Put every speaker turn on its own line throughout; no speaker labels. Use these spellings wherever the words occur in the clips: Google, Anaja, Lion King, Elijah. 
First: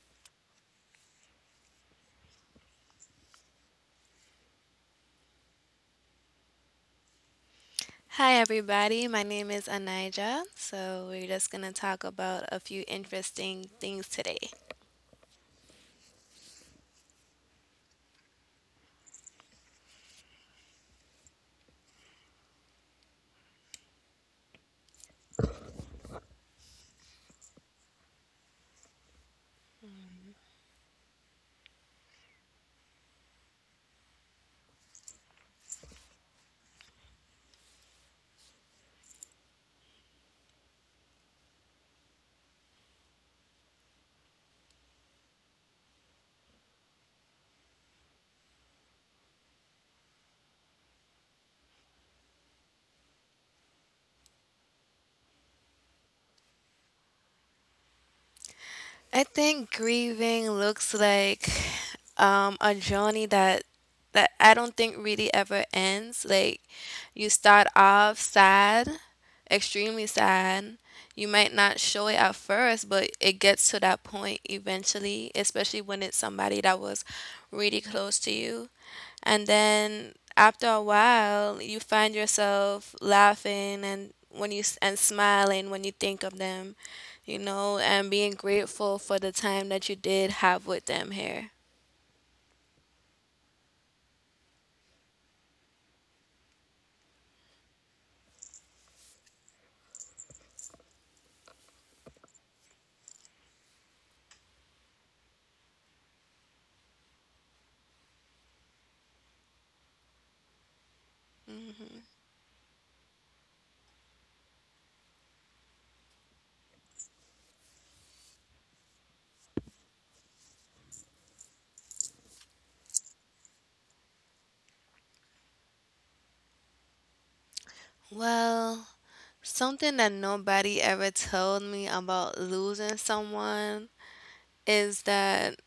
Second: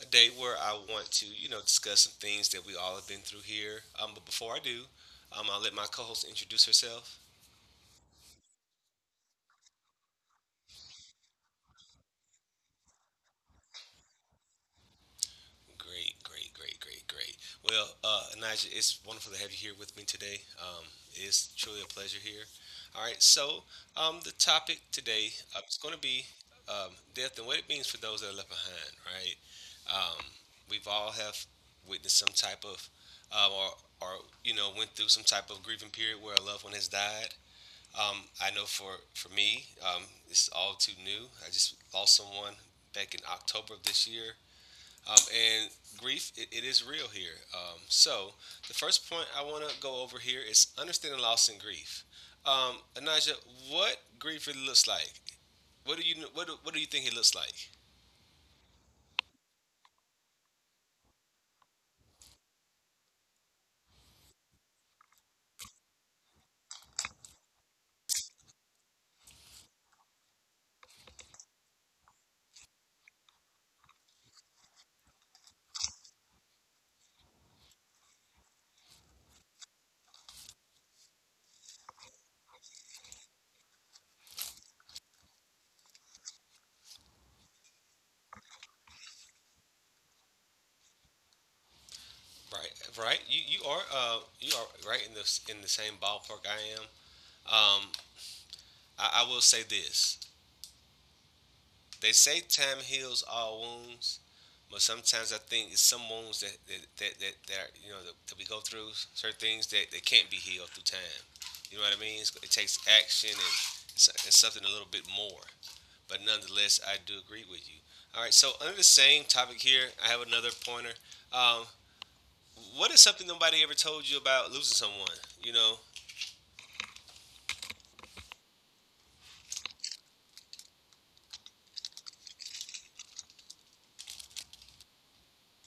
a day where I want to, discuss some things that we all have been through here. But before I do, I'll let my co-host introduce herself.
Hi, everybody. My name is Anija. So, we're just going to talk about a few interesting things today.
Great, great, great, great, great. Well, Elijah, it's wonderful to have you here with me today. It's truly a pleasure here. All right, so the topic today is going to be death and what it means for those that are left behind, right? Um, we've all have witnessed some type of, um, or, or, went through some type of grieving period where a loved one has died. I know for me, this is all too new. I just lost someone back in October of this year. And grief, it is real here. So the first point I want to go over here is understanding loss and grief. Anaja, what grief really looks like? What do you think it looks like?
I think grieving looks like a journey that I don't think really ever ends. Like you start off sad, extremely sad. You might not show it at first, but it gets to that point eventually, especially when it's somebody that was really close to you. And then after a while, you find yourself laughing and when you s- and smiling when you think of them, you know, and being grateful for the time that you did have with them here.
Right, right. You are you are right in the same ballpark I am. Um, I will say this. They say time heals all wounds, but sometimes I think it's some wounds that are, you know that, that we go through certain things that can't be healed through time. You know what I mean? It takes action and, it's, something a little bit more. But nonetheless, I do agree with you. All right. So under the same topic here, I have another pointer. Um, what is something nobody ever told you about losing someone? You know?
Well, something that nobody ever told me about losing someone is that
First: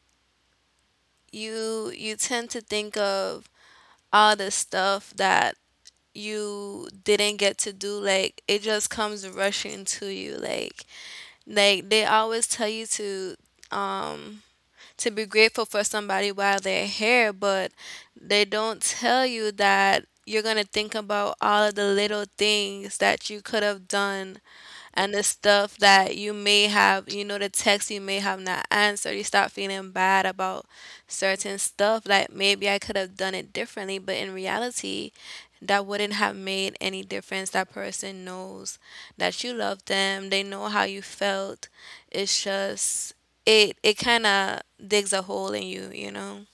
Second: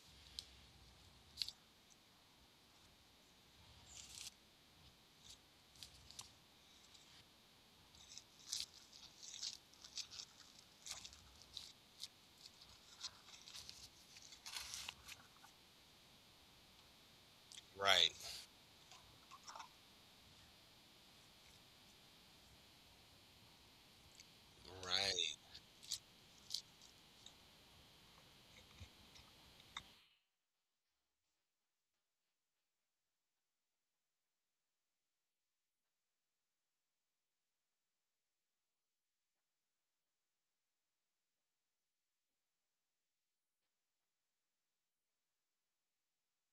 you tend to think of all the stuff that you didn't get to do, like it just comes rushing to you, like they always tell you um to be grateful for somebody while they're here, but
Right.
they don't tell you that you're gonna think about all of the little things that you could have done and the
Right.
stuff that you may have, you know, the text you may have not answered. You start feeling bad about certain stuff, like maybe I could have done it differently, but in reality, that wouldn't have made any difference. That person knows that you love them, they know how you felt. It's just it kind of digs a hole in you, you know.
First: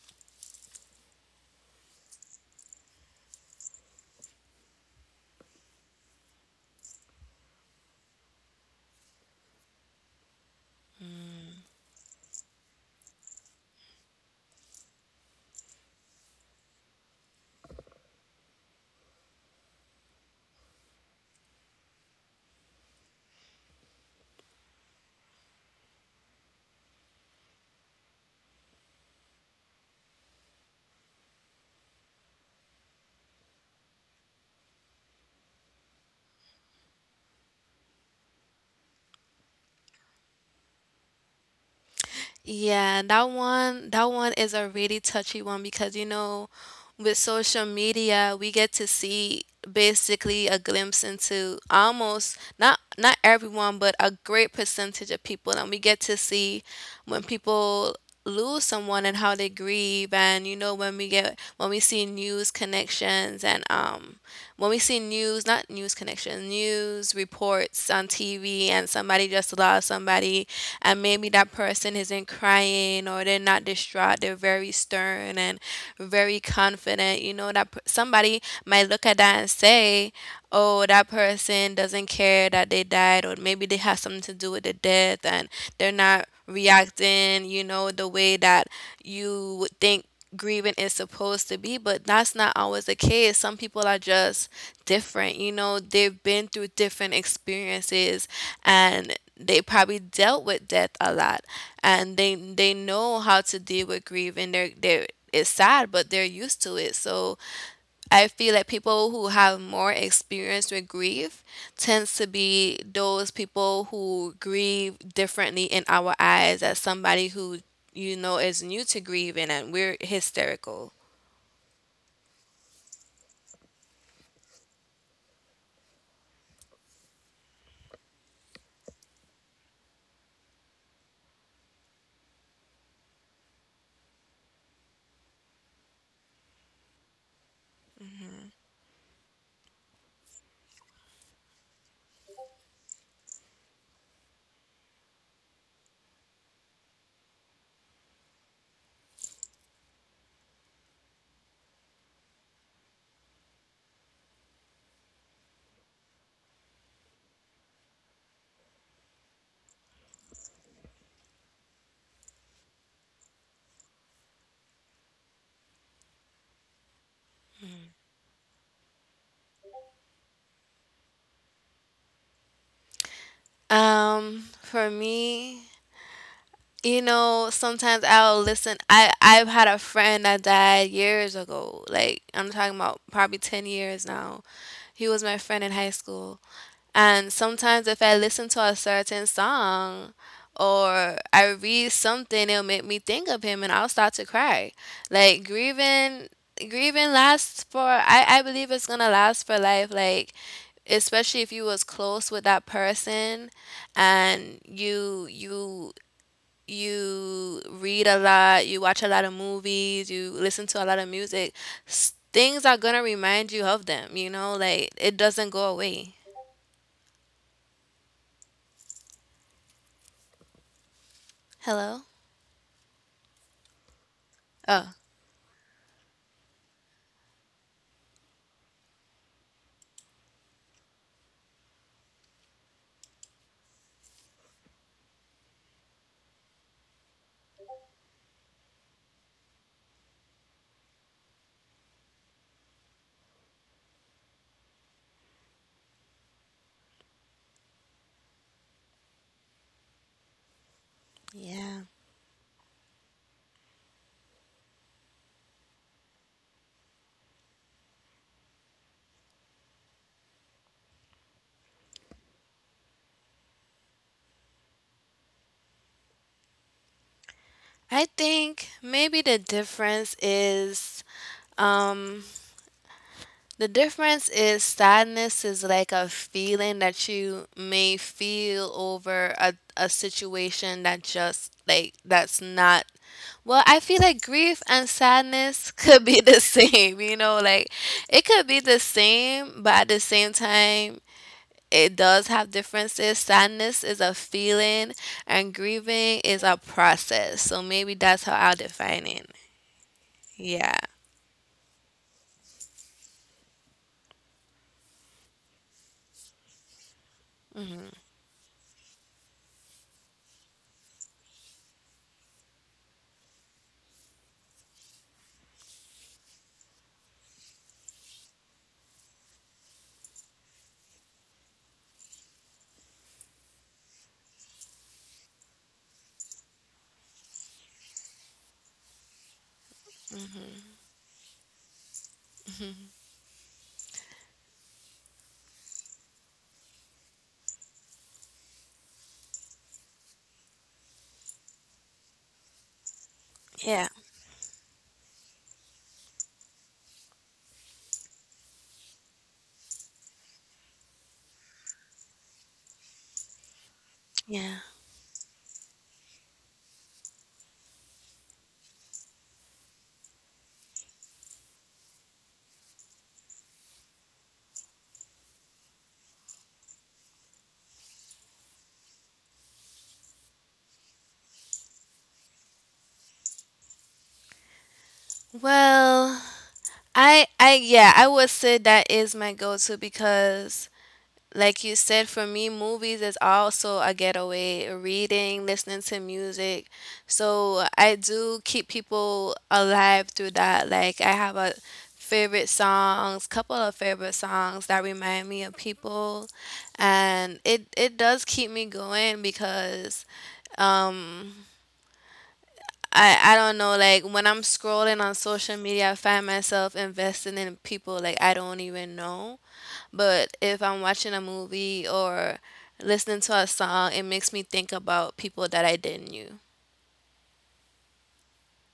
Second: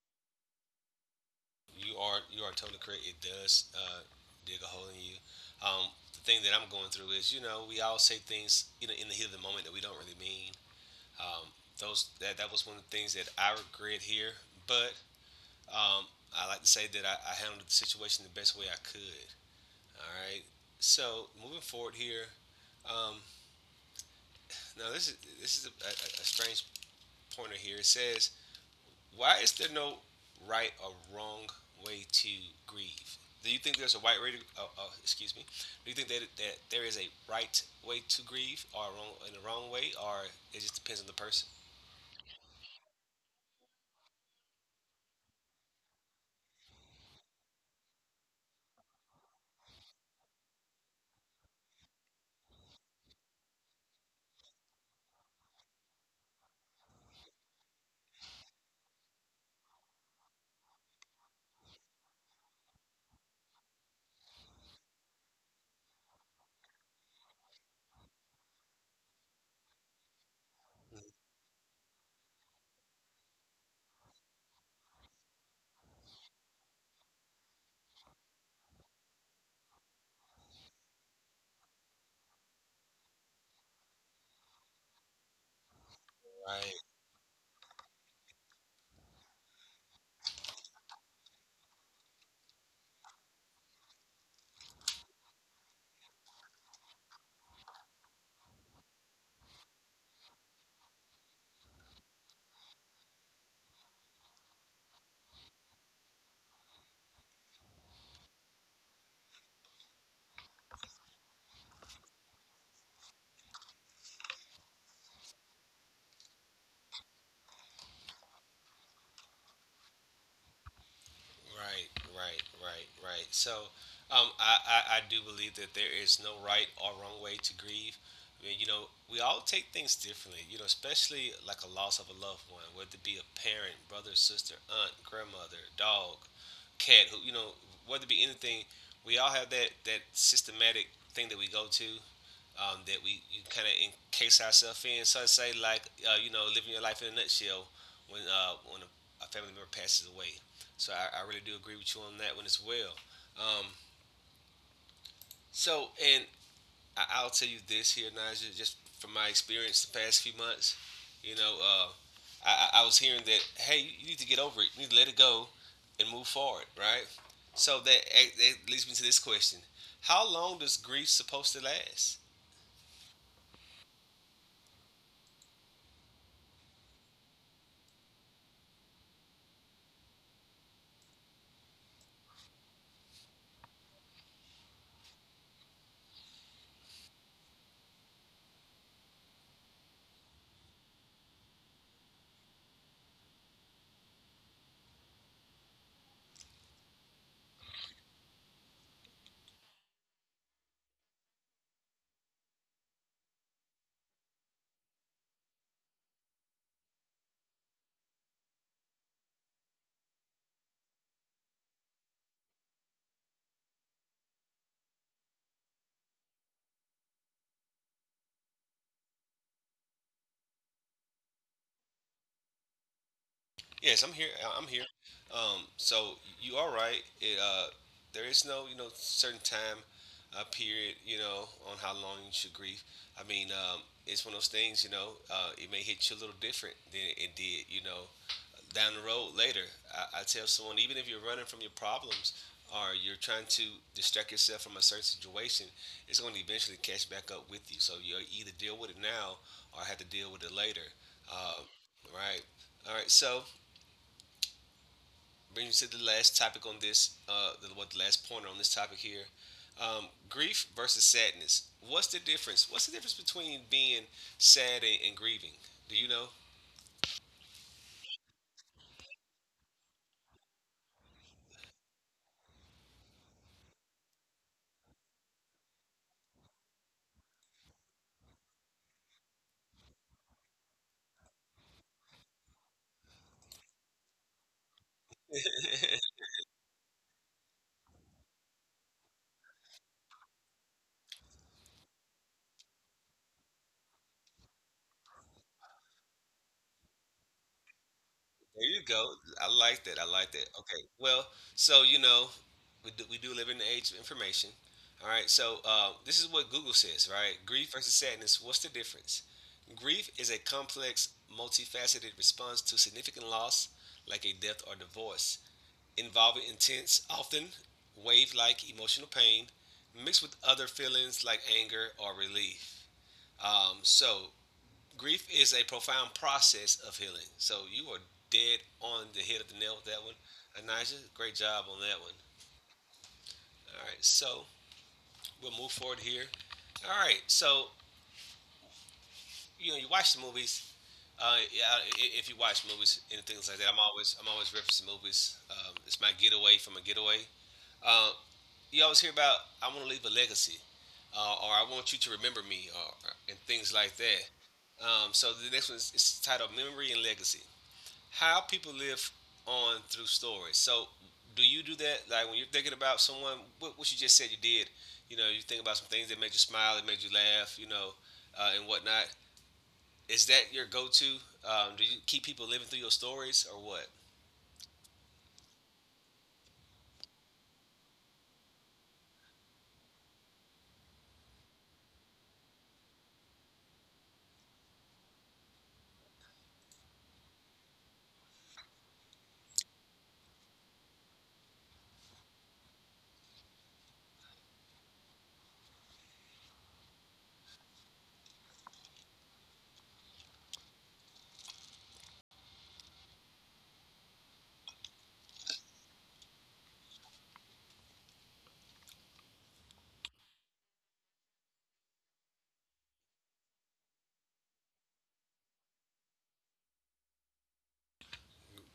You are totally correct. It does dig a hole in you. The thing that I'm going through is, you know, we all say things, you know, in the heat of the moment that we don't really mean. Um, those that that was one of the things that I regret here. But um, I like to say that I handled the situation the best way I could. All right. So moving forward here, um, now this is a strange pointer here. It says why is there no right or wrong way to grieve? Do you think there's a right way? To, excuse me. Do you think that there is a right way to grieve, or a wrong in the wrong way, or it just depends on the person?
Yeah, that one is a really touchy one because, you know, with social media, we get to see basically a glimpse into almost not everyone, but a great percentage of people, and we get to see when people lose someone and how they grieve. And you know, when we get when we see news connections and when we see news not news connections, news reports on TV, and somebody just lost somebody and maybe that person isn't crying, or they're not distraught, they're very stern and very confident. You know, that somebody might look at that and say, oh, that person doesn't care that they died, or maybe they have something to do with the death and they're not
Right.
reacting, you know, the way that you would think grieving is supposed to be, but that's not always the case. Some people are just different, you know, they've been through different experiences and they probably dealt with death a lot, and they know how to deal with grief, and they're it's sad, but they're used to it. So I feel like people who have more experience with grief tends to be those people who grieve differently in our eyes as somebody who, you know, is new to grieving and we're hysterical.
Right, right, right, right. So, I do believe that there is no right or wrong way to grieve. I mean, you know, we all take things differently, you know, especially like a loss of a loved one, whether it be a parent, brother, sister, aunt, grandmother, dog, cat, who, you know, whether it be anything, we all have that systematic thing that we go to that we you kind of encase ourselves in. So I say like you know, living your life in a nutshell when a family member passes away. So I really do agree with you on that one as well. Um, so and I'll tell you this here, Naja, just from my experience the past few months, you know, I was hearing that, hey, you need to get over it, you need to let it go, and move forward, right? So that leads me to this question: how long does grief supposed to last?
For me, you know, sometimes I'll listen. I've had a friend that died years ago. Like I'm talking about probably 10 years now. He was my friend in high school. And sometimes if I listen to a certain song or I read something, it'll make me think of him and I'll start to cry. Like grieving lasts for I believe it's gonna last for life, like especially if you was close with that person and you read a lot, you watch a lot of movies, you listen to a lot of music, things are gonna remind you of them, you know, like it doesn't go away. Hello?
Yes, I'm here. I'm here.
Oh,
So you are right. It there is no, you know, certain time period, you know, on how long you should grieve. I mean, it's one of those things, you know. It may hit you a little different than it did, you know, down the road later. I tell someone, even if you're running from your problems or you're trying to distract yourself from a certain situation, it's going to eventually catch back up with you. So you either deal with it now or have to deal with it later. Uh,
yeah.
right. All right. So when you said the last topic on this, what the last pointer on this topic here, grief versus sadness. What's the difference? What's the difference between being sad and grieving? Do you know?
I think maybe the difference is um sadness is like a feeling that you may feel over a situation that just like that's not well, I feel like grief and sadness could
There
be the same, you know, like it could be the same, but at the same time it does have differences. Sadness is a feeling, and grieving is a process. So maybe that's how I'll
you
define
go.
it.
I like that. I like that.
Yeah.
Okay. Well, so you know, we do live in the age of information. All right. So this is what Google says. Right. Grief
Hmm.
versus sadness. What's the difference? Grief is a complex, multifaceted response to significant loss, like a death or divorce, involving intense, often wave like emotional pain mixed with other feelings like anger or relief. So grief is a profound process of healing. So, you are dead on the head of the nail with that one.
Hmm.
Anijah, great job on that one. All right, so we'll move forward here. All right, so you know you watch the movies. Yeah, if you watch movies and things like that,
Yeah.
I'm always referencing movies. It's my getaway from a getaway. Uh, you always hear about I want to leave a legacy, or I want you to remember me, or, and things like that.
Yeah.
So the next one is it's titled Memory and Legacy: How People Live On Through Stories. So, do you do that? Like when you're thinking about someone, what you just said you did. You know, you think about some things that made you smile, that made you laugh, you know, and whatnot. Is that your go-to? Do you keep people living through your stories, or what?
Well, I would say that is my go-to because, like you said, for me, movies is also a getaway, reading, listening to music. So I do keep people alive through that. Like I have a favorite songs, couple of favorite songs that remind me of people, and it does keep me going because um I don't know, like when I'm scrolling on social media I find myself investing in people like I don't even know, but if I'm watching a movie or listening to a song, it makes me think about people that I didn't knew.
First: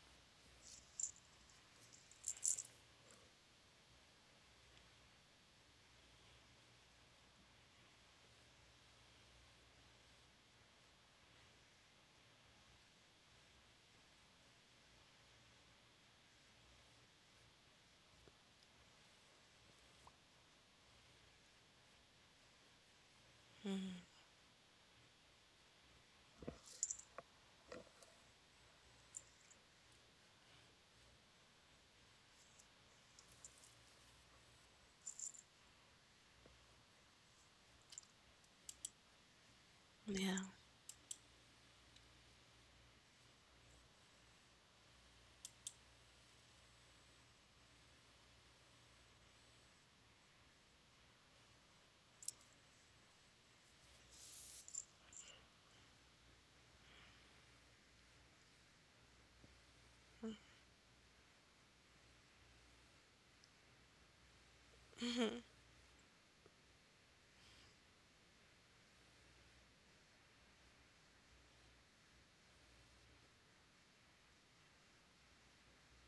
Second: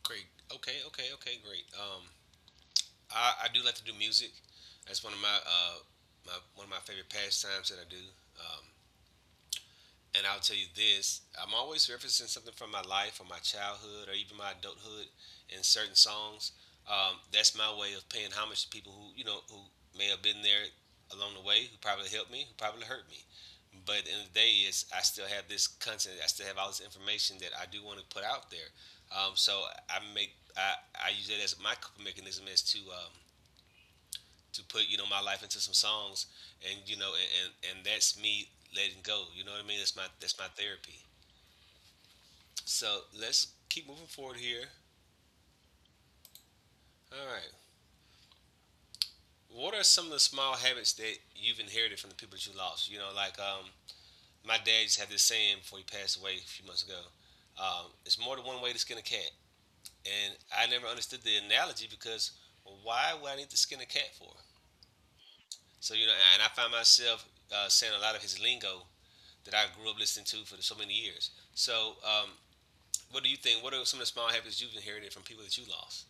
Great. Okay. Okay. Okay. Great. I do like to do music. That's one of my one of my favorite pastimes that I do. Um, and I'll tell you this: I'm always referencing something from my life, or my childhood, or even my adulthood in certain songs. That's my way of paying homage to people who, you know, who may have been there along the way, who probably helped me, who probably hurt me. But at the end of the day, is I still have this content, I still have all this information that I do want to put out there. So I make I use that as my coping mechanism as to, to put, you know, my life into some songs, and you know, and that's me letting go. You know what I mean? That's
Yeah.
my therapy. So let's keep moving forward here. All right. What are some of the small habits that you've inherited from the people that you lost? You know, like, my dad just had this saying before he passed away a few months ago. It's more than one way to skin a cat, and I never understood the analogy because why would I need to skin a cat for? So you know, and I find myself saying a lot of his lingo that I grew up listening to for so many years. So, what do you think? What are some of the small habits you've inherited from people that you lost?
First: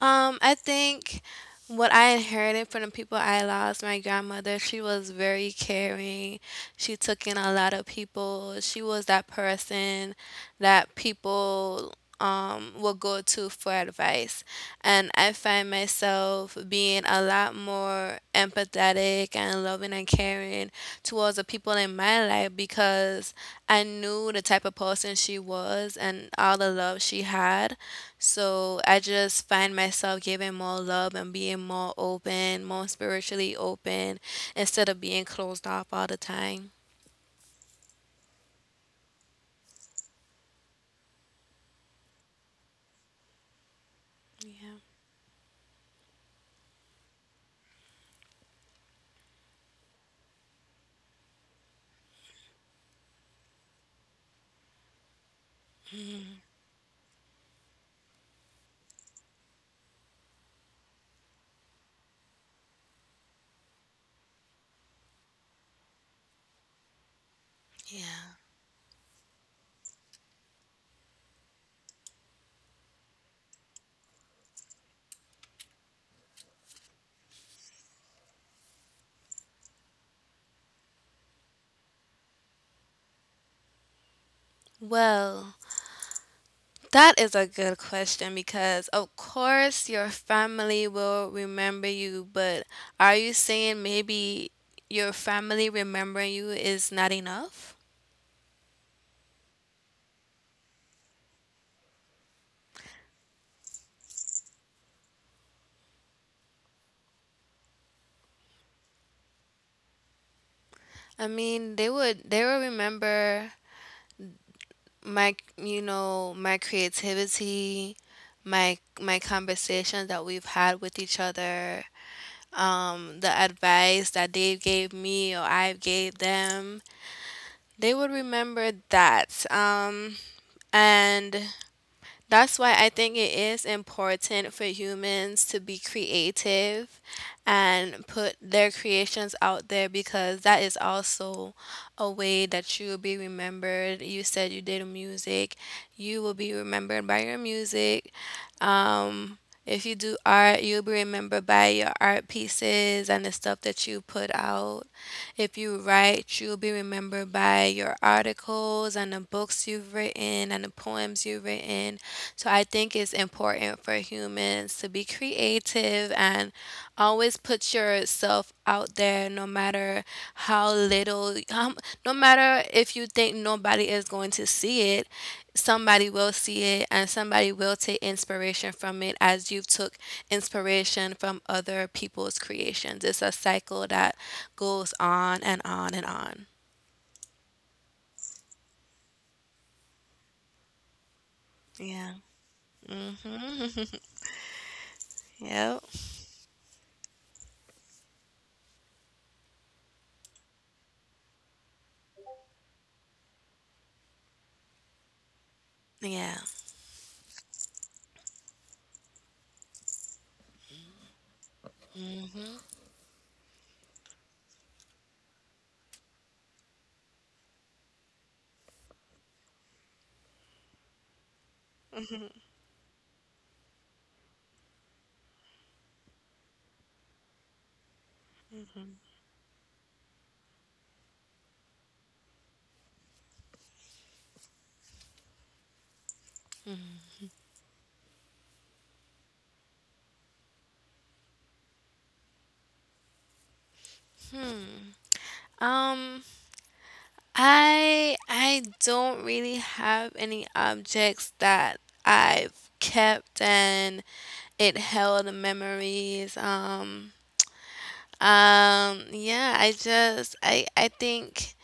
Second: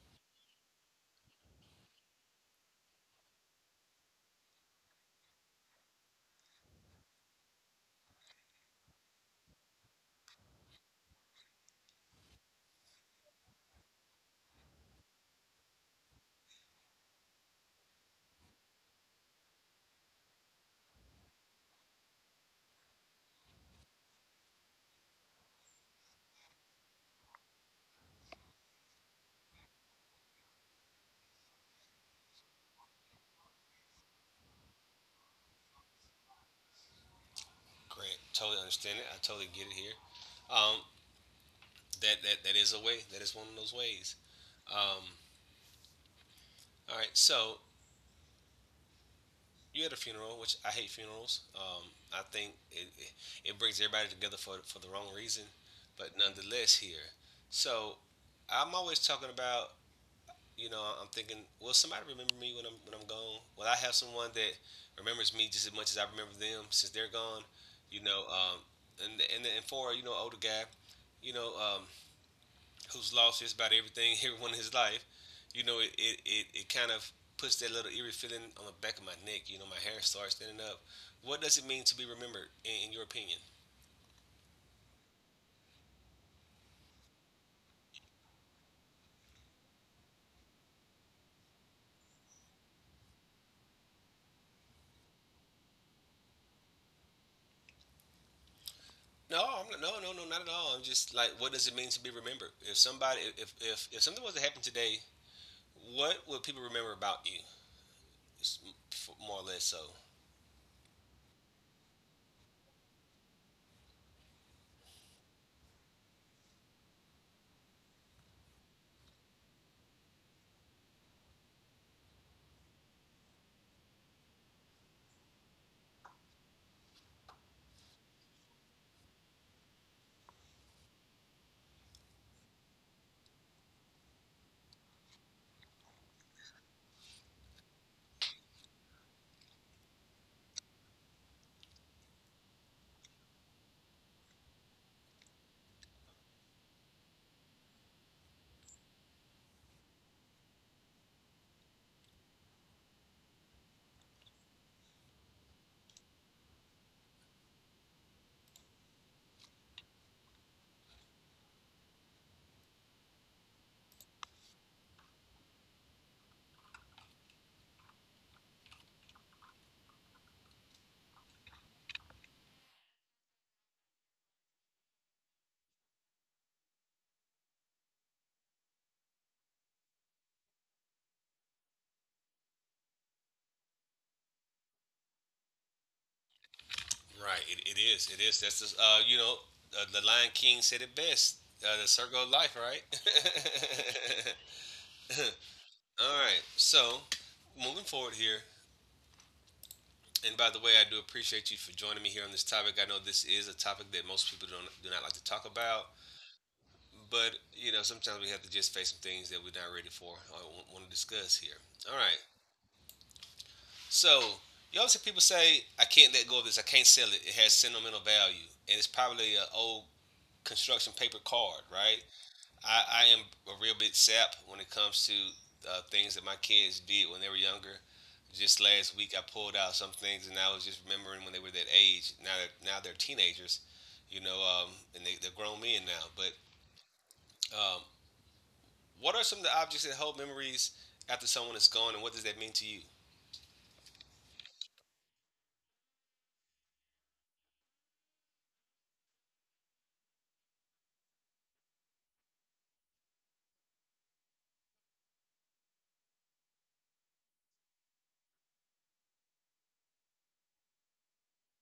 I think what I inherited from the people I lost, my grandmother, she was very caring. She took in a lot of people. She was that person that people will go to for advice. And I find myself being a lot more empathetic and loving and caring towards the people in my life because I knew the type of person she was and all the love she had. So I just find myself giving more love and being more open, more spiritually open, instead of being closed off all the time.
Grant, totally understand it. I totally get it here. Um, that is a way. That is one of those ways.
Yeah.
Um, all right. So you had a funeral, which I hate funerals. I think it brings everybody together for the wrong reason, but nonetheless here. So I'm always talking about, you know, I'm thinking, will somebody remember me when I'm gone? Will I have someone that remembers me just as much as I remember them since they're gone? You know,
Yeah.
and for, you know, older guy, you know, who's lost just about everything, everyone in his life, you know, it kind of puts that little eerie feeling on the back of my neck. You know, my hair starts standing up. What does it mean to be remembered, in your opinion?
Well, that is a good question because, of course, your family will remember you, but are you saying maybe your family remembering you is not enough?
No, I'm not, no, no, no, not at all. I'm just like, what does it mean to be remembered? If somebody, if something was to happen today, what would people remember about you? It's more or less so.
I mean, they will remember my, you know, my creativity, my conversations that we've had with each other, the advice that they gave me or I gave them, they would remember that. And That's why I think it is important for humans to be creative and put their creations out there, because that is also a way that you will be remembered. You said you did music, you will be remembered by your music. Um, if you do art, you'll be remembered by your art pieces and the stuff that you put out. If you write, you'll be remembered by your articles and the books you've written and the poems you've written. So I think it's important for humans to be creative and always put yourself out there, no matter how little, no matter if you think nobody is going to see it, somebody will see it and somebody will take inspiration from it, as you have took inspiration from other people's creations. It's a cycle that goes on and on and on.
Right. It is. It is. That's just, you know, the Lion King said it best. The
Yeah.
circle of life, right?
Mhm. Yep.
All right. So, moving forward here, and by the way, I do appreciate you for joining me here on this topic. I know this is a topic that most people don't do not like to talk about,
Yeah.
but you know, sometimes we have to just face some things that we're not ready for or want to discuss here. All right. So you always hear people say, "I can't let go of this. I can't sell it. It has sentimental value, and it's probably an old construction paper card, right?" I am a real bit sap when it comes to things that my kids did when they were younger. Just last week, I pulled out some things, and I was just remembering when they were that age. Now they're teenagers, you know, and they're grown men now. But um, what are some of the objects that hold memories after someone is gone, and what does that mean to you?
um I don't really have any objects that I've kept and it held memories. Yeah, I just I think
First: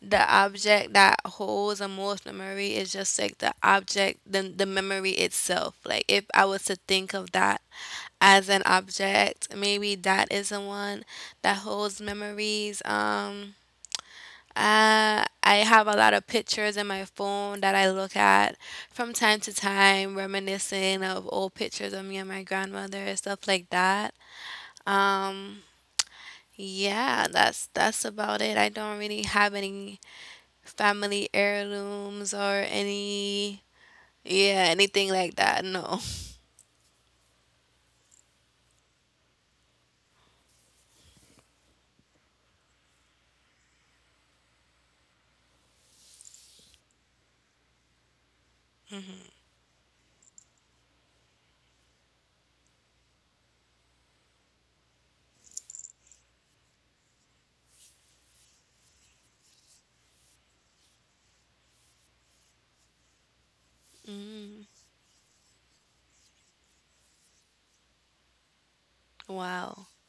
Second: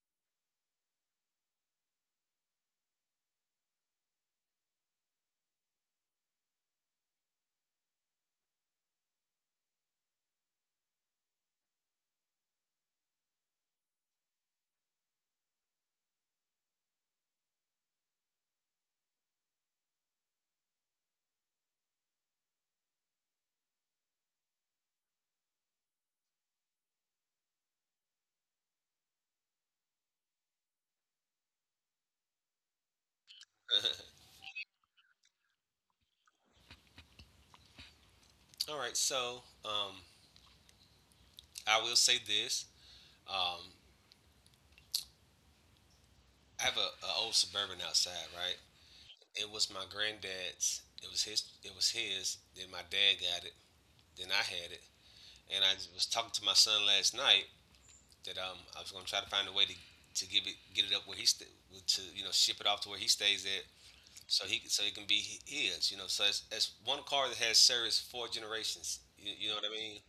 the object that holds the most memory is just like the object, the memory itself. Like if I was to think of that as an object, maybe that is the one that holds memories. I have a lot of pictures in my phone that I look at from time to time, reminiscing of old pictures of me and my grandmother and stuff like that. Um, yeah, that's about it. I don't really have any family heirlooms or any yeah, anything like that. No.
All right, so I will say this. Um, I have a old suburban outside, right? It was my granddad's. It was his. It was his. Then my dad got it. Then I had it. And I was talking to my son last night that I was gonna try to find a way to give it get it up where to you know ship it off to where he stays at so
Mm,
he so it can be his. You know, so it's one car that has service four generations. You know what I
wow.
mean?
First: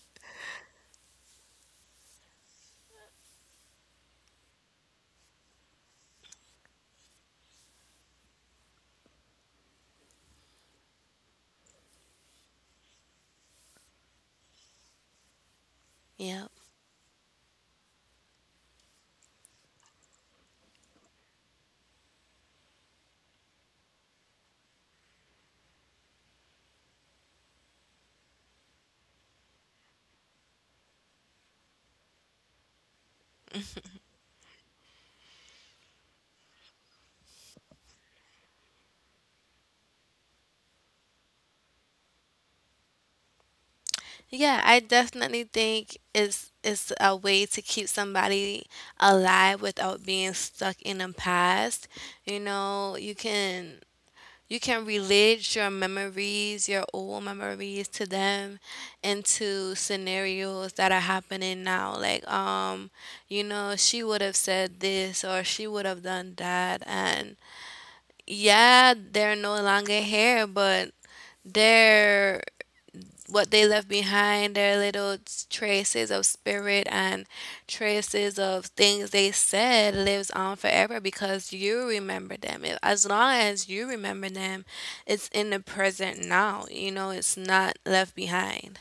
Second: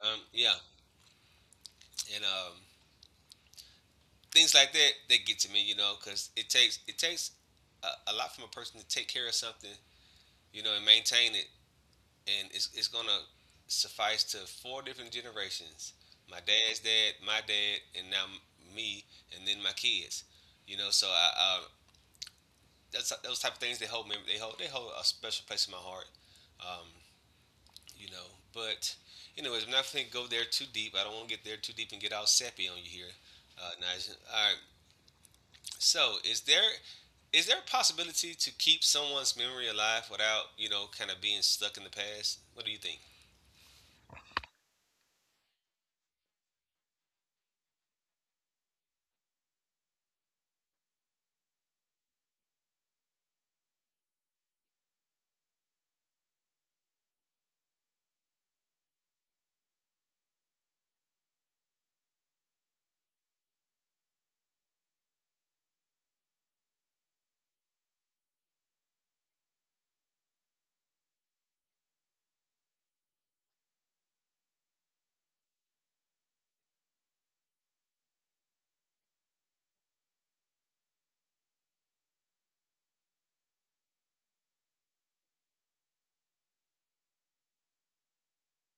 Yeah. And things like that they get to me, you know, because it takes a lot from a person to take care of something, you know, and maintain it, and it's gonna suffice to four different generations. My
Yeah.
dad's dad, my dad, and now me, and then my kids. You know, so I, uh, that's those type of things they hold me. They hold a special place in my heart. Um, you know, but anyways, I'm not going to go there too deep. I don't want to get there too deep and get all sappy on you here, Nigel. All right. So, is there a possibility to keep someone's memory alive without, you know, kind of being stuck in the past? What do you think?
Yeah, I definitely think it's a way to keep somebody alive without being stuck in the past. You know, you can relate your memories, your old memories, to them into scenarios that are happening now. Like, you know, she would have said this or she would have done that, and yeah, they're no longer here, but they're what they left behind, their little traces of spirit and traces of things they said, lives on forever because you remember them. As long as you remember them, it's in the present now. You know, it's not left behind.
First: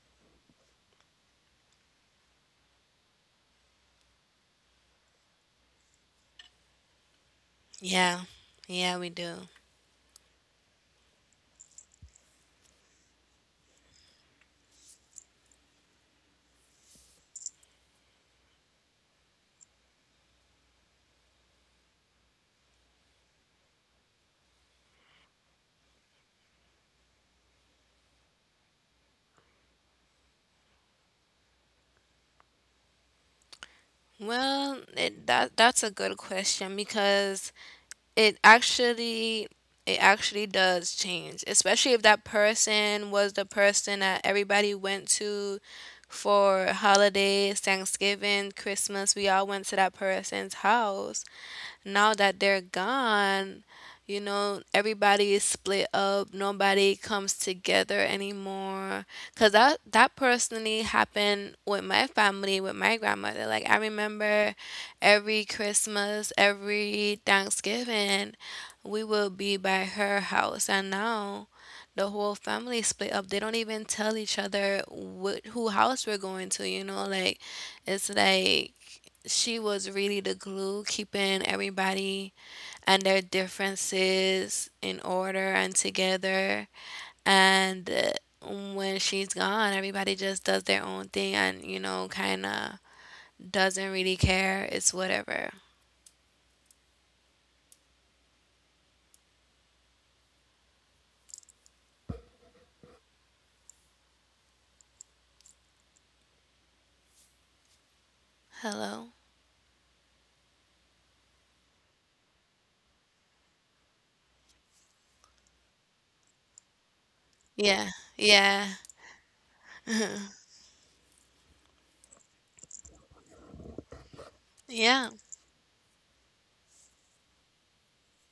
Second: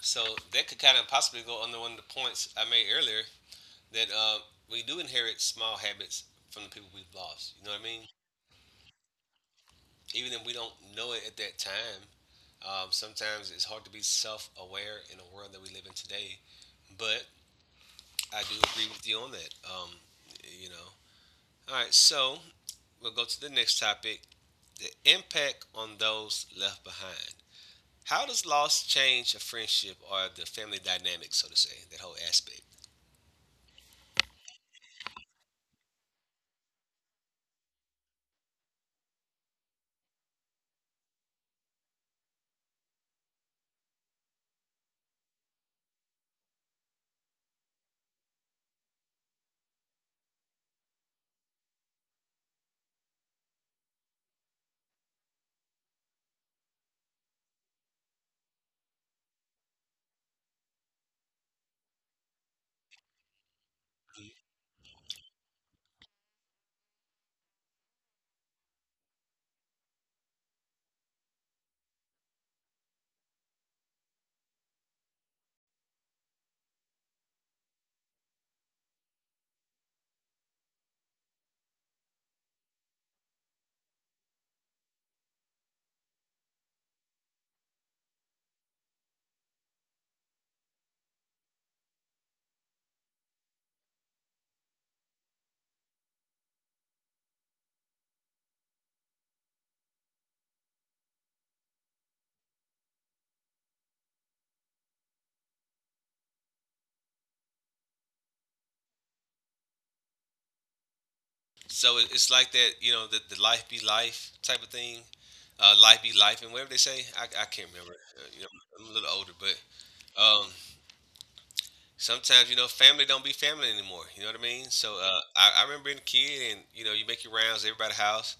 So that could kind of possibly go under one of the points I made earlier that we do inherit small habits from the people we've lost. You know what I mean?
Yeah. Yeah, we do.
Even if we don't know it at that time, sometimes it's hard to be self aware in the world that we live in today. But I do agree with you on that. You know. All right, so we'll go to the next topic the impact on those left behind. How does loss change a friendship or the family dynamic, so to say, that whole aspect?
Well, that that's a good question because it actually does change, especially if that person was the person that everybody went to for holidays, Thanksgiving, Christmas. We all went to that person's house. Now that they're gone, you know, everybody is split up. Nobody comes together anymore. Cause that personally happened with my family, with my grandmother. Like I remember every Christmas, every Thanksgiving, we will be by her house, and now the whole family split up. They don't even tell each other what who house we're going to. You know, like it's like she was really the glue keeping everybody and their differences in order and together. And when she's gone, everybody just does their own thing and, you know, kind of doesn't really care, it's whatever. Hello?
So it's like that, you know, the life be life type of thing. Life be life, and whatever they say, I can't
Yeah.
remember. You know,
Yeah.
I'm a little older, but um, sometimes you know, family don't be family anymore. You know what I mean? So
Yeah,
I remember being a kid, and you know, you make your rounds to everybody's house.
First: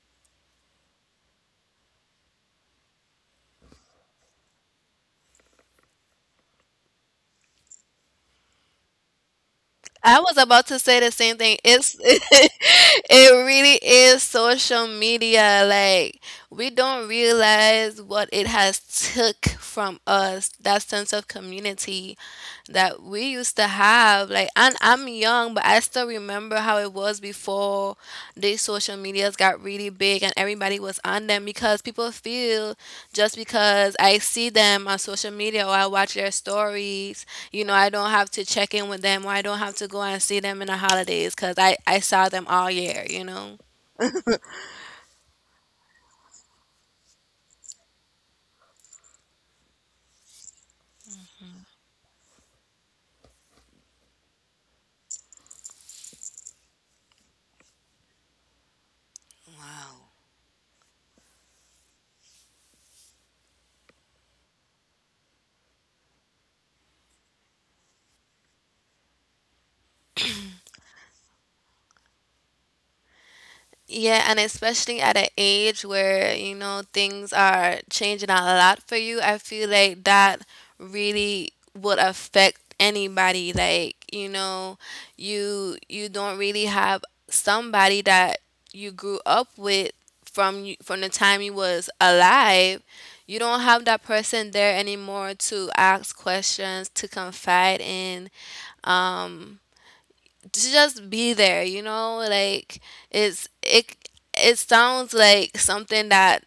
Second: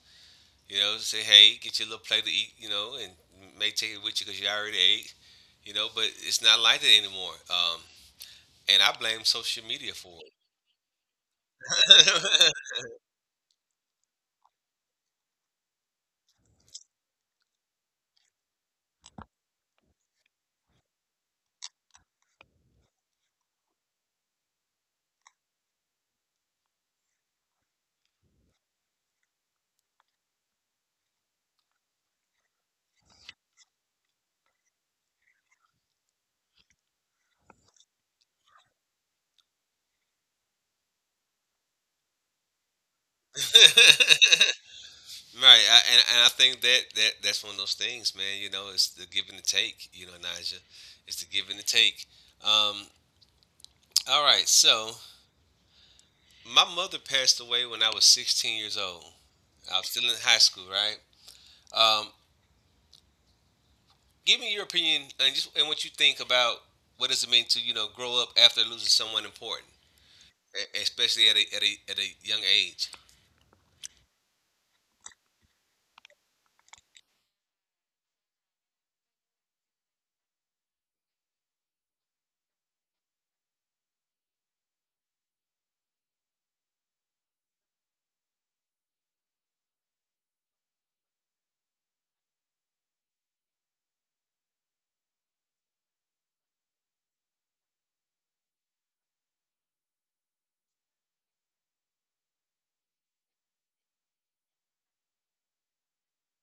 You know, say hey, get you a little plate to eat. You know, and may take it with you because you already ate. You know, but it's not like that anymore. And I blame social media for
I was about to say the same thing. It's
right,
it really is social media. Like we don't realize what it has took from us, that sense of community that we used to have. Like and I'm young, but I still remember how it was before these social medias got really big and everybody was on them because people feel just because I see them on social media or I watch their stories. I don't have to check in with them, or I don't have to go and see them in the holidays because I saw them all year, you know?
and I think that that's one of those things, man. You know, it's the give and the take. You know, Naja, it's the give and the take. Um, all right, so my mother passed away when I was 16 years old. I was still in high school, right? Um, give me your opinion and just and what you think about what does it mean to you know grow up after losing someone important, especially at a at a at a young age.
Yeah, and especially at an age where things are changing a lot for you, I feel like that really would affect anybody. Like, you don't really have somebody that you grew up with from the time you was alive. You don't have that person there anymore to ask questions, to confide in. um, to just be there, like it's it it sounds like something that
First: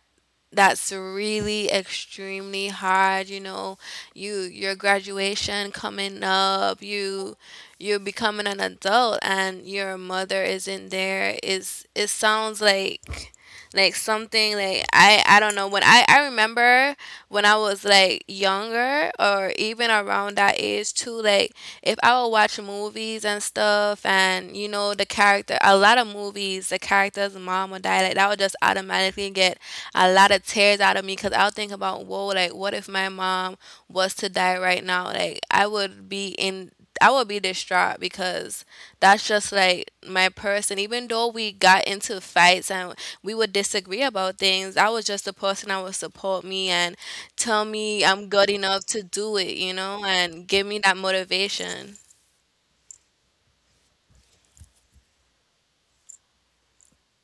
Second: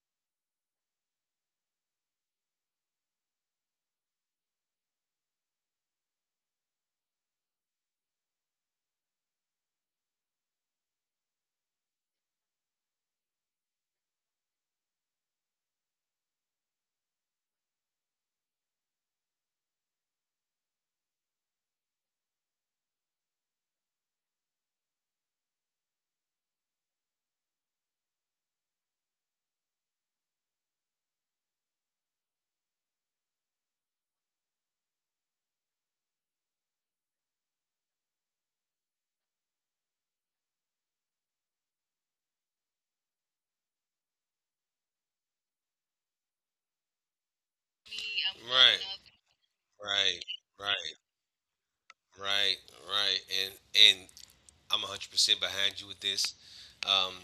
that's really extremely hard. Your graduation coming up. You're becoming an adult and your mother isn't there is It sounds like something. Like I don't know. When I remember when I was like younger or even around that age too, like if I would watch movies and stuff, and the character a lot of movies the character's mom would die, like that would just automatically get a lot of tears out of me, because I'll think about, whoa, like, what if my mom was to die right now? Like, I would be distraught because that's just like my person. Even though we got into fights and we would disagree about things, I was just the person that would support me and tell me I'm good
Right,
enough to do it,
right,
and give me
right,
that motivation.
right, right, and I'm 100% behind you with this. Um,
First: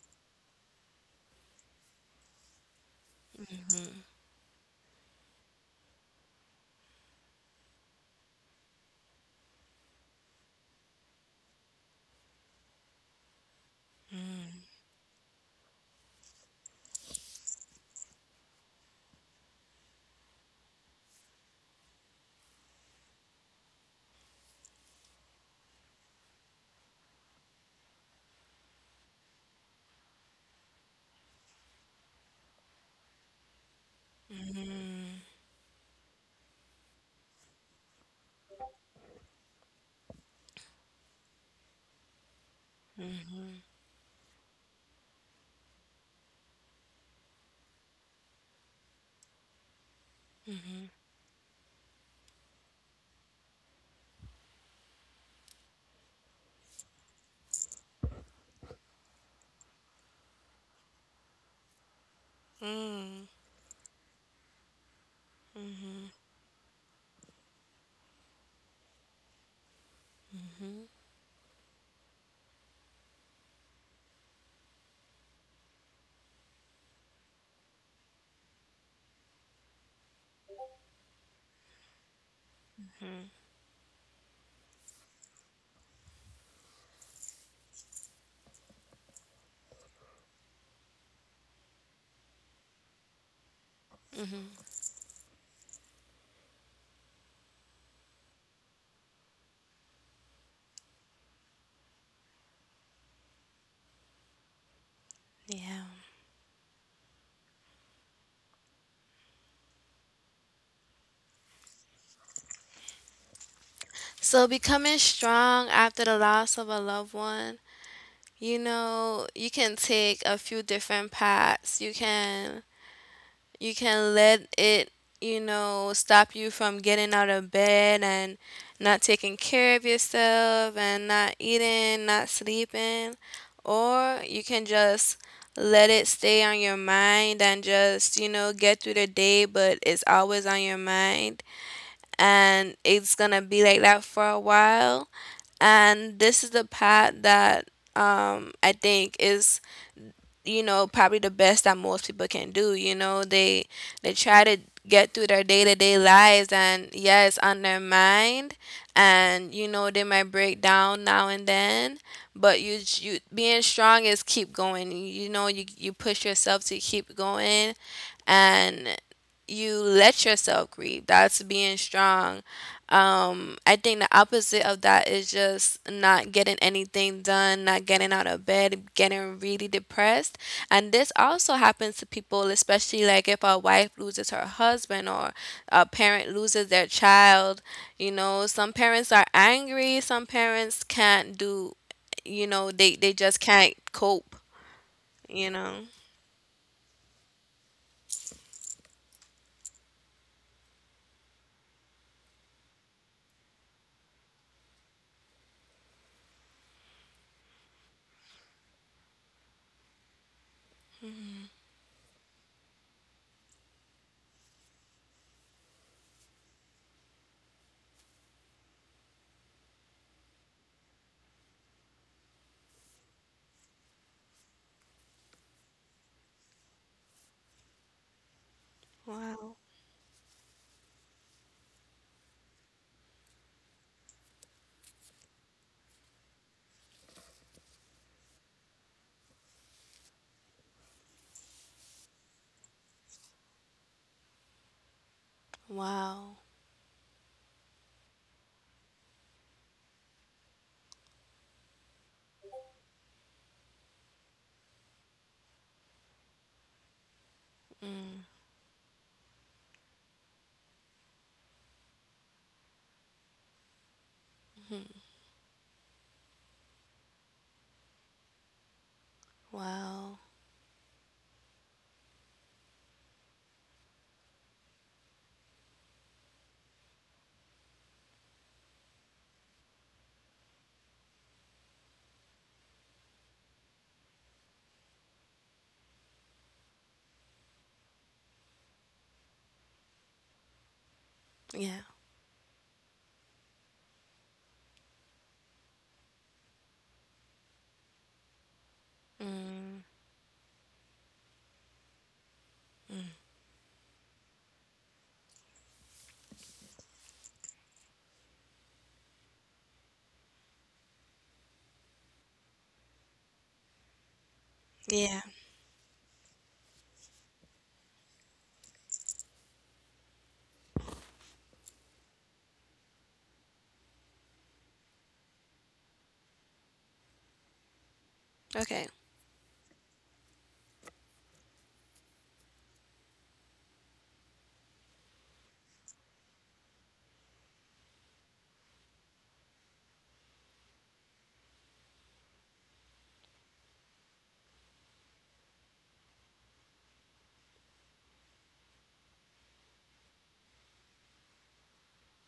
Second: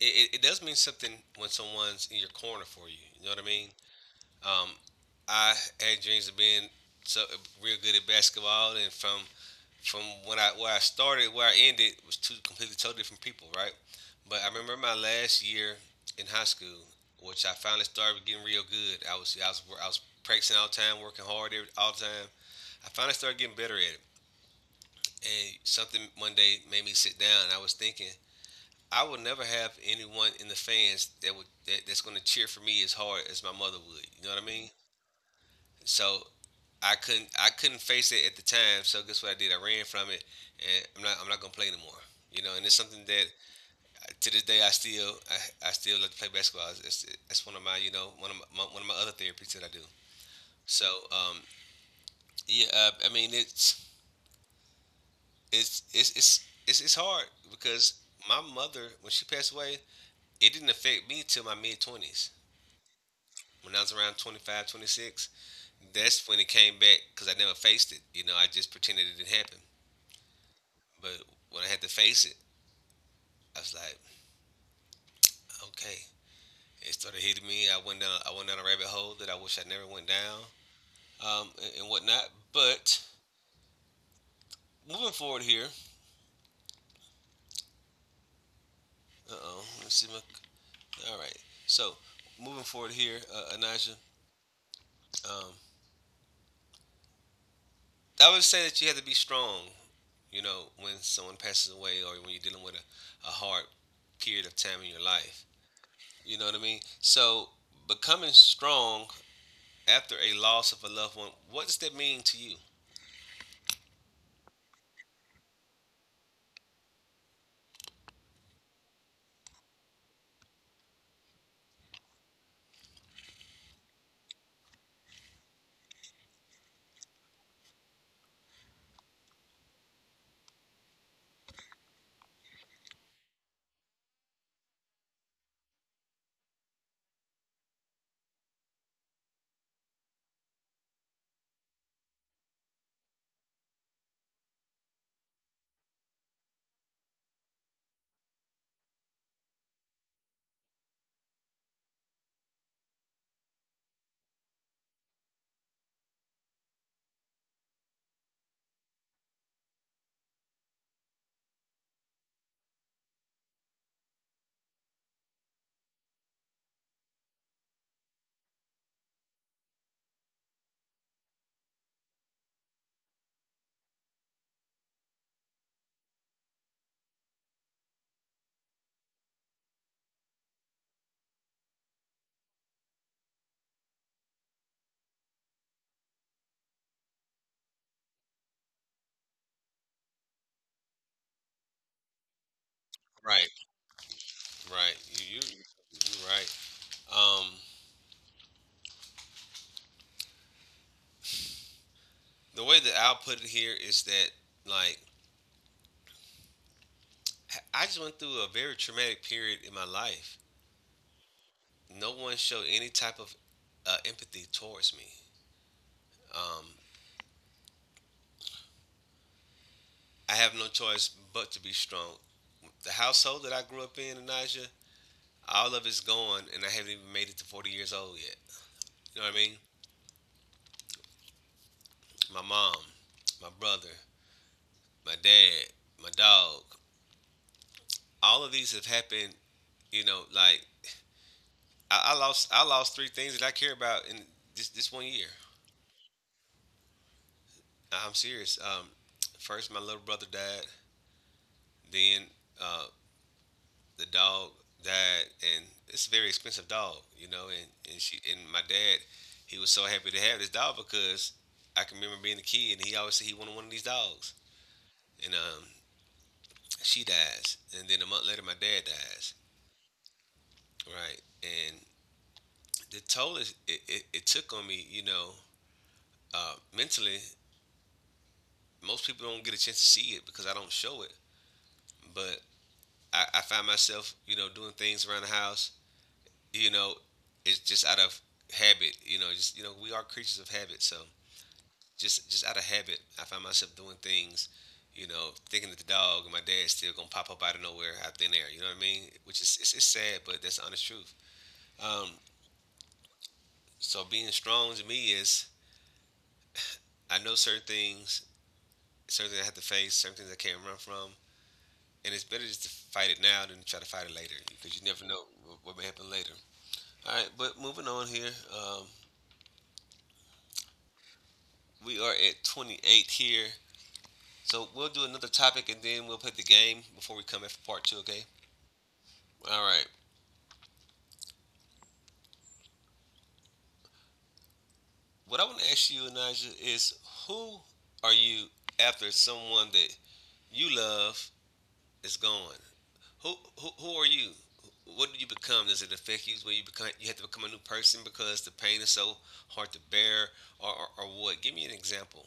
it does mean something when someone's in your corner for you. You know what I mean? Um, I had dreams of being so real good at basketball, and from when I where I started, where I ended was two completely totally different people, right? But I remember my last year in high school, which I finally started getting real good. I was practicing all the time, working hard every, all the time. I finally started getting better at it, and something one day made me sit down. And I was thinking, I would never have anyone in the fans that would that's going to cheer for me as hard as my mother would. You know what I mean? So I couldn't face it at the time. So guess what I did? I ran from it, and I'm not going to play anymore. You know, and it's something that to this day I still love to play basketball. It's one of my you know one of my other therapies that I do. So um, yeah, I mean it's hard because my mother when she passed away, it didn't affect me till my mid twenties when I was around 25, 26. That's when it came back because I never faced it. You know, I just pretended it didn't happen. But when I had to face it, I was like, okay. It started hitting me. I went down. I went down a rabbit hole that I wish I never went down, and whatnot. But moving forward here. Uh oh. Let me see my. All right. So moving forward here, Anaja. Um, I would say that you have to be strong. You know, when someone passes away or when you're dealing with a hard period of time in your life,
Yeah.
You know what I mean? So becoming strong after a loss of a loved one, what does that mean to you?
So, becoming strong after the loss of a loved one. You know, you can take a few different paths. You can let it stop you from getting out of bed and not taking care of yourself and not eating, not sleeping. Or you can just let it stay on your mind and just get through the day, but it's always on your mind. And it's gonna be like that for a while. And this is the path that I think is probably the best that most people can do. They try to get through their day-to-day lives, and, yeah, it's on their mind, and they might break down now and then. But you being strong is keep going. You push yourself to keep going, and you let yourself grieve. That's being strong. I think the opposite of that is just not getting anything done, not getting out of bed, getting really depressed. And this also happens to people, especially like if a wife loses her husband or a parent loses their child. You know, some parents are angry, some parents can't do, they just
Right,
can't cope,
right.
you know.
You're right. Um, the way that I'll put it here is that like I just went through a very traumatic period in my life. No one showed any type of empathy towards me. Um, I have no choice but to be strong. The household that I grew up in, Anaja, all of it's gone, and I haven't even made it to 40 years old yet. You know what I
Wow.
mean? My mom, my brother, my dad, my dog. All of these have happened. You know, like I lost three things that I care about in this one year.
Wow.
I'm serious. First, my little brother died. Then uh, the dog died, and it's a very expensive dog, you know. And she
Mm.
and my dad, he was so happy to have this dog because I can remember being a kid, and he always said he wanted one of these dogs. And she dies, and then a month later, my dad dies.
Wow.
Right, and the toll took on me, you know, mentally, most people don't get a chance to see it because I don't show it. But I find myself, you know, doing things around the house, you know, it's just out of habit, you know, just, you know, we are creatures of habit. So
Yeah.
just out of habit, I find myself doing things, you know, thinking that the dog and my dad's still going to pop up out of nowhere out thin air, you know what I mean? Which is,
Mm,
it's sad, but that's the honest truth. Um, so being strong to me is I know certain things I have to face, certain things I can't run from. And it's better just to fight it now than to try to fight it later because you never
yeah.
know what may happen later. All right, but moving on here, um, we are at 28 here. So we'll do another topic and then we'll play the game before we come in for part two, okay?
Okay.
All right. What I want to ask you, Anaja, is who are you after someone that you love is gone? Who, who are you? What do you become? Does it affect you? Where you become you have to become a new person because the pain is so hard to bear, or or what? Give me an example.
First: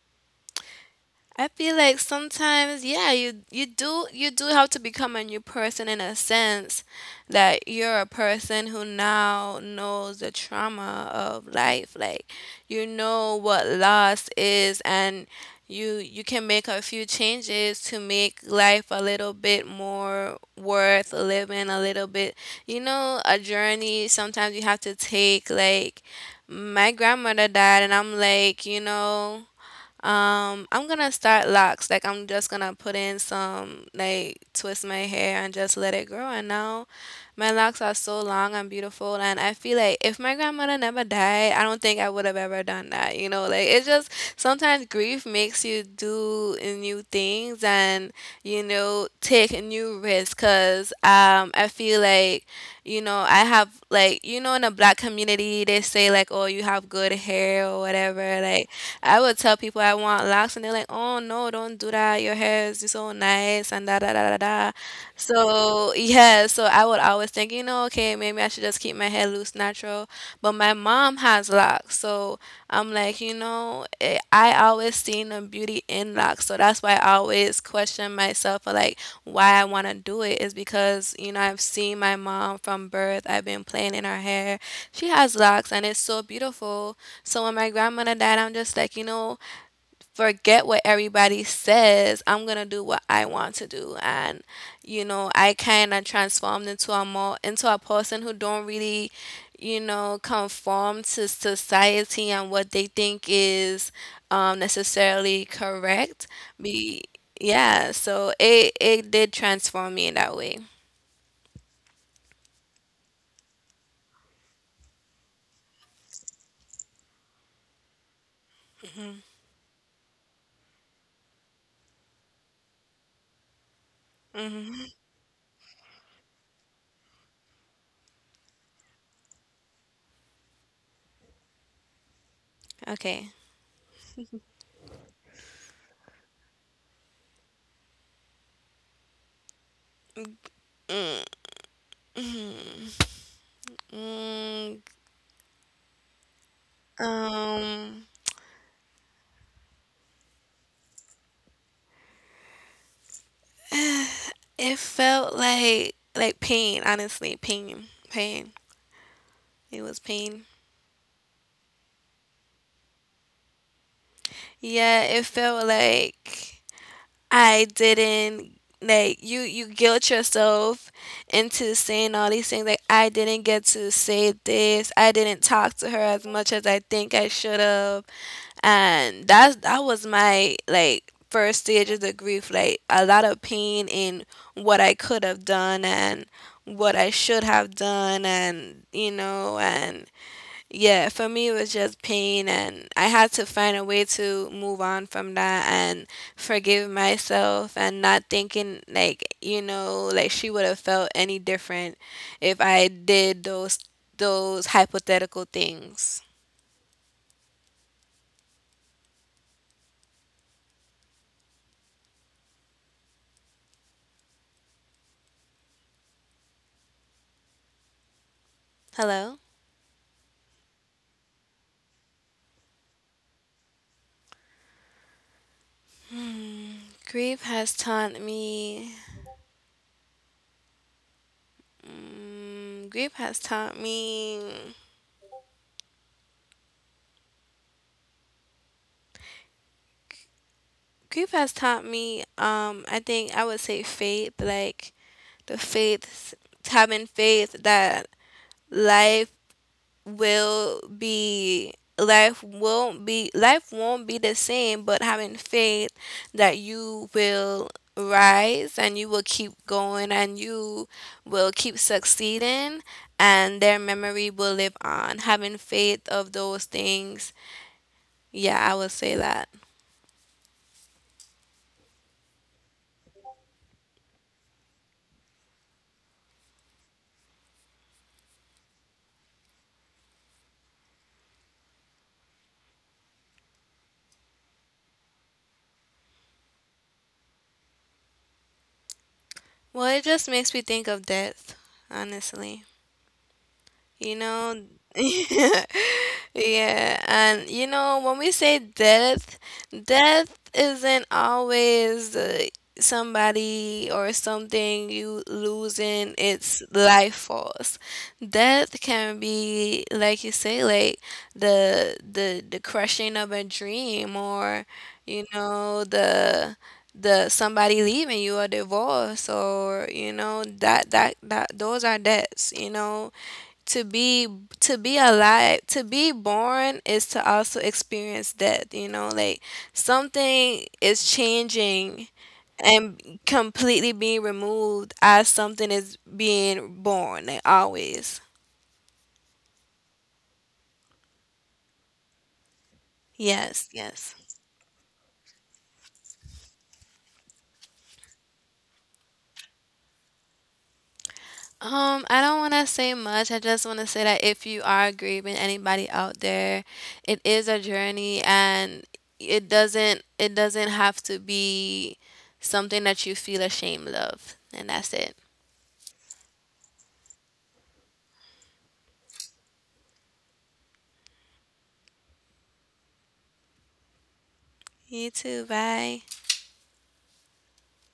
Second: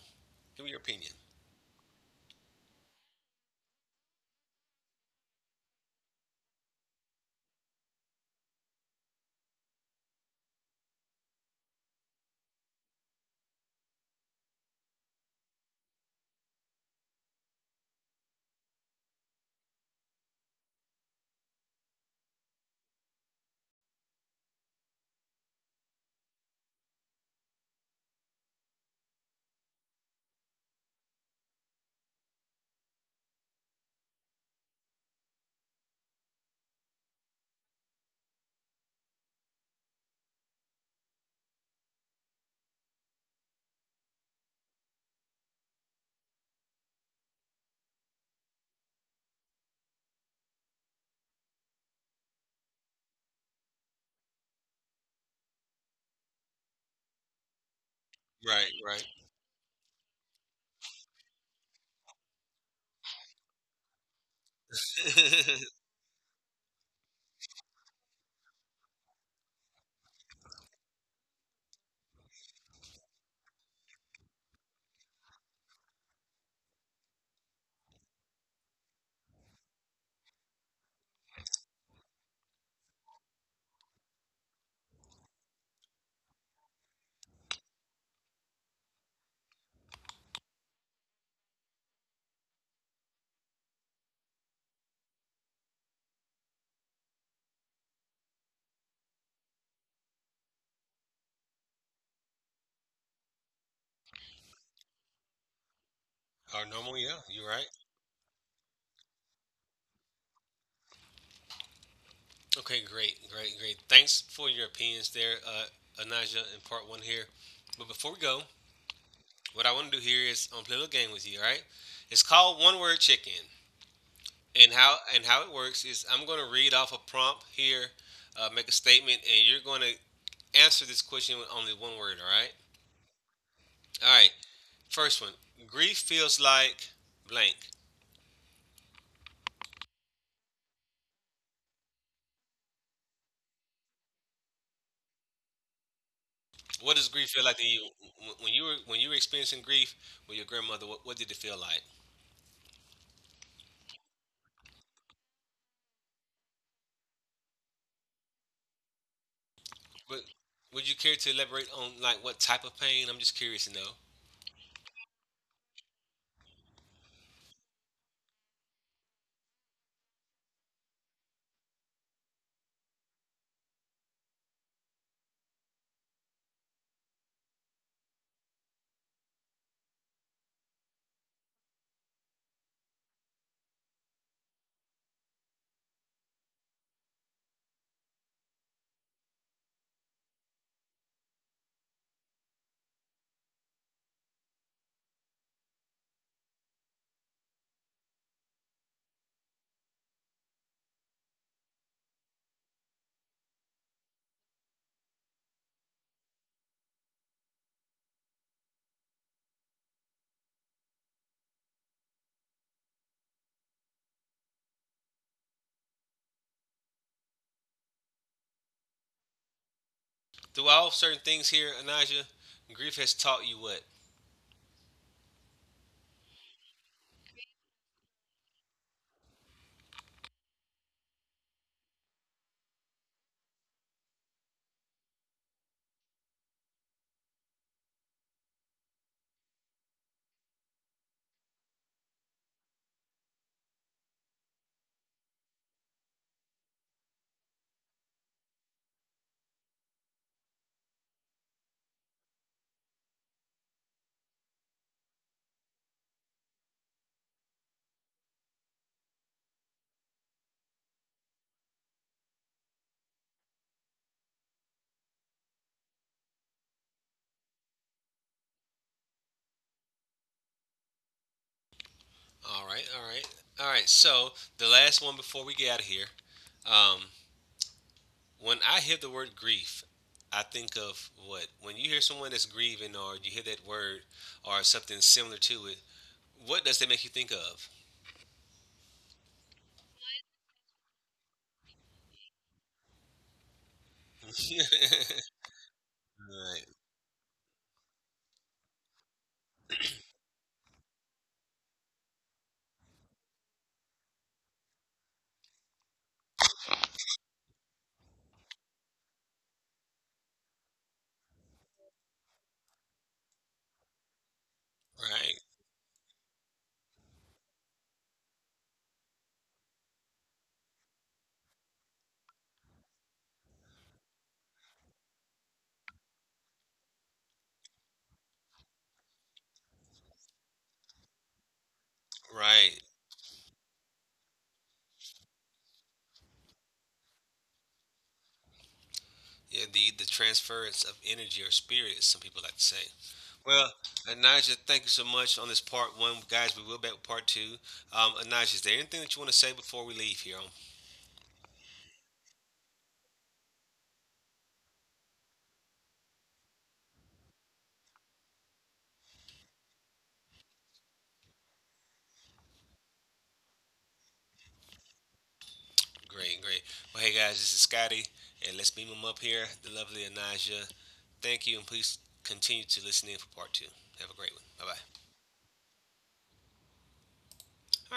Give me your opinion.
I feel like sometimes, yeah, you do have to become a new person in a sense that you're a person who now knows the trauma of life. Like you know what loss is, and you can make a few changes to make life a little bit more worth living a little bit. You know, a journey sometimes you have to take, like my grandmother died, and I'm like, I'm gonna start locks. Like I'm just gonna put in some like twist my hair and just let it grow. And now my locks are so long and beautiful. And I feel like if my grandmother never died, I don't think I would have ever done that. You know, like it's just sometimes grief makes you do new things and take a new risk. Cause I feel like I have like in a black community they say like, oh, you have good hair or whatever,
Right,
like.
right.
I would tell people I want locks, and they're like, "Oh no, don't do that. Your hair is so nice," and da da da da da. So yeah, so I would always think, okay, maybe I should just keep my hair loose, natural. But my mom has locks, so I'm like, I always seen the beauty in locks, so that's why I always question myself for like why I want to do it is because I've seen my mom from birth. I've been playing in her hair. She has locks, and it's so beautiful. So when my grandmother died, I'm just like, forget what everybody says. I'm gonna do what I want to do, and I kind of transformed into a person who don't really conform to society and what they think is necessarily correct.
Our normal,
Be
yeah. You're right.
yeah. So it did transform me in that way.
Okay, great, great, great. Thanks for your opinions there, Anaja, in part one here. But before we go, what I want to do here is play a little game with you. All right? It's called one word chicken, and how it works is I'm going to read off a prompt here, make a statement, and you're going to answer this question with only one word, all right?
Okay.
All right. First one. Grief feels like blank.
Mm,
What does grief feel like to you
um.
when you were experiencing grief with your grandmother? What did it feel like?
It felt like pain, honestly, pain, pain. It was
Would,
pain.
would you care to elaborate on like what type of pain? I'm just curious to know.
Yeah, it felt like I didn't like you guilt yourself into saying all these things, like I didn't get to say this. I didn't talk to her as much as I think I should have, and that was my like first stage of the grief, like a lot of pain in what I could have done and what I should have done, and you know and yeah, for me it was just pain, and I had to find a way to move on from that and forgive myself, and not thinking like she would have felt any different if I did those hypothetical things. Hello.
Through all certain things here, Anaja, grief has taught you what?
Grief has taught me. Grief has taught me. Grief has taught me. I think I would say faith, like the faith, having faith that life will be life won't be life won't be the same, but having faith that you will rise and you will keep going and you will keep succeeding and their memory will live on, having faith of those things, yeah, I would say that.
All right, all right, all right. So the last one before we get out of here. Um, When I hear the word grief, I think of what? When you hear someone that's grieving or you hear that word or something similar to it, what does that make you think of?
Well, it just makes me think of death, honestly. You
right,
know, yeah, and when we say death, death isn't always somebody or something you losing its life force. Death can be, like you say, like the crushing of a dream, or you
right,
know, the somebody leaving you a divorce, or you know that that that those are deaths. To be to be alive, to be born is to also experience death, like something is changing
right.
and completely being removed as something is being born, like always.
Yeah, the transference of energy or spirit, as some people like to say. Well,
Yes, yes.
Anaja, thank you so much on this part one. Guys, we will back with part two. Anaja, is there anything that you want to say before we leave here?
I don't want to say much. I just want to say that if you are grieving anybody out there, it is a journey, and it doesn't have to be something that you feel ashamed of, and that's it.
Great, great. Well, hey, guys, this is Scotty, and let's beam him up here, the lovely Anaja. Thank you, and please continue to listen in for part two. Have a great one. Bye bye.
You too. Bye.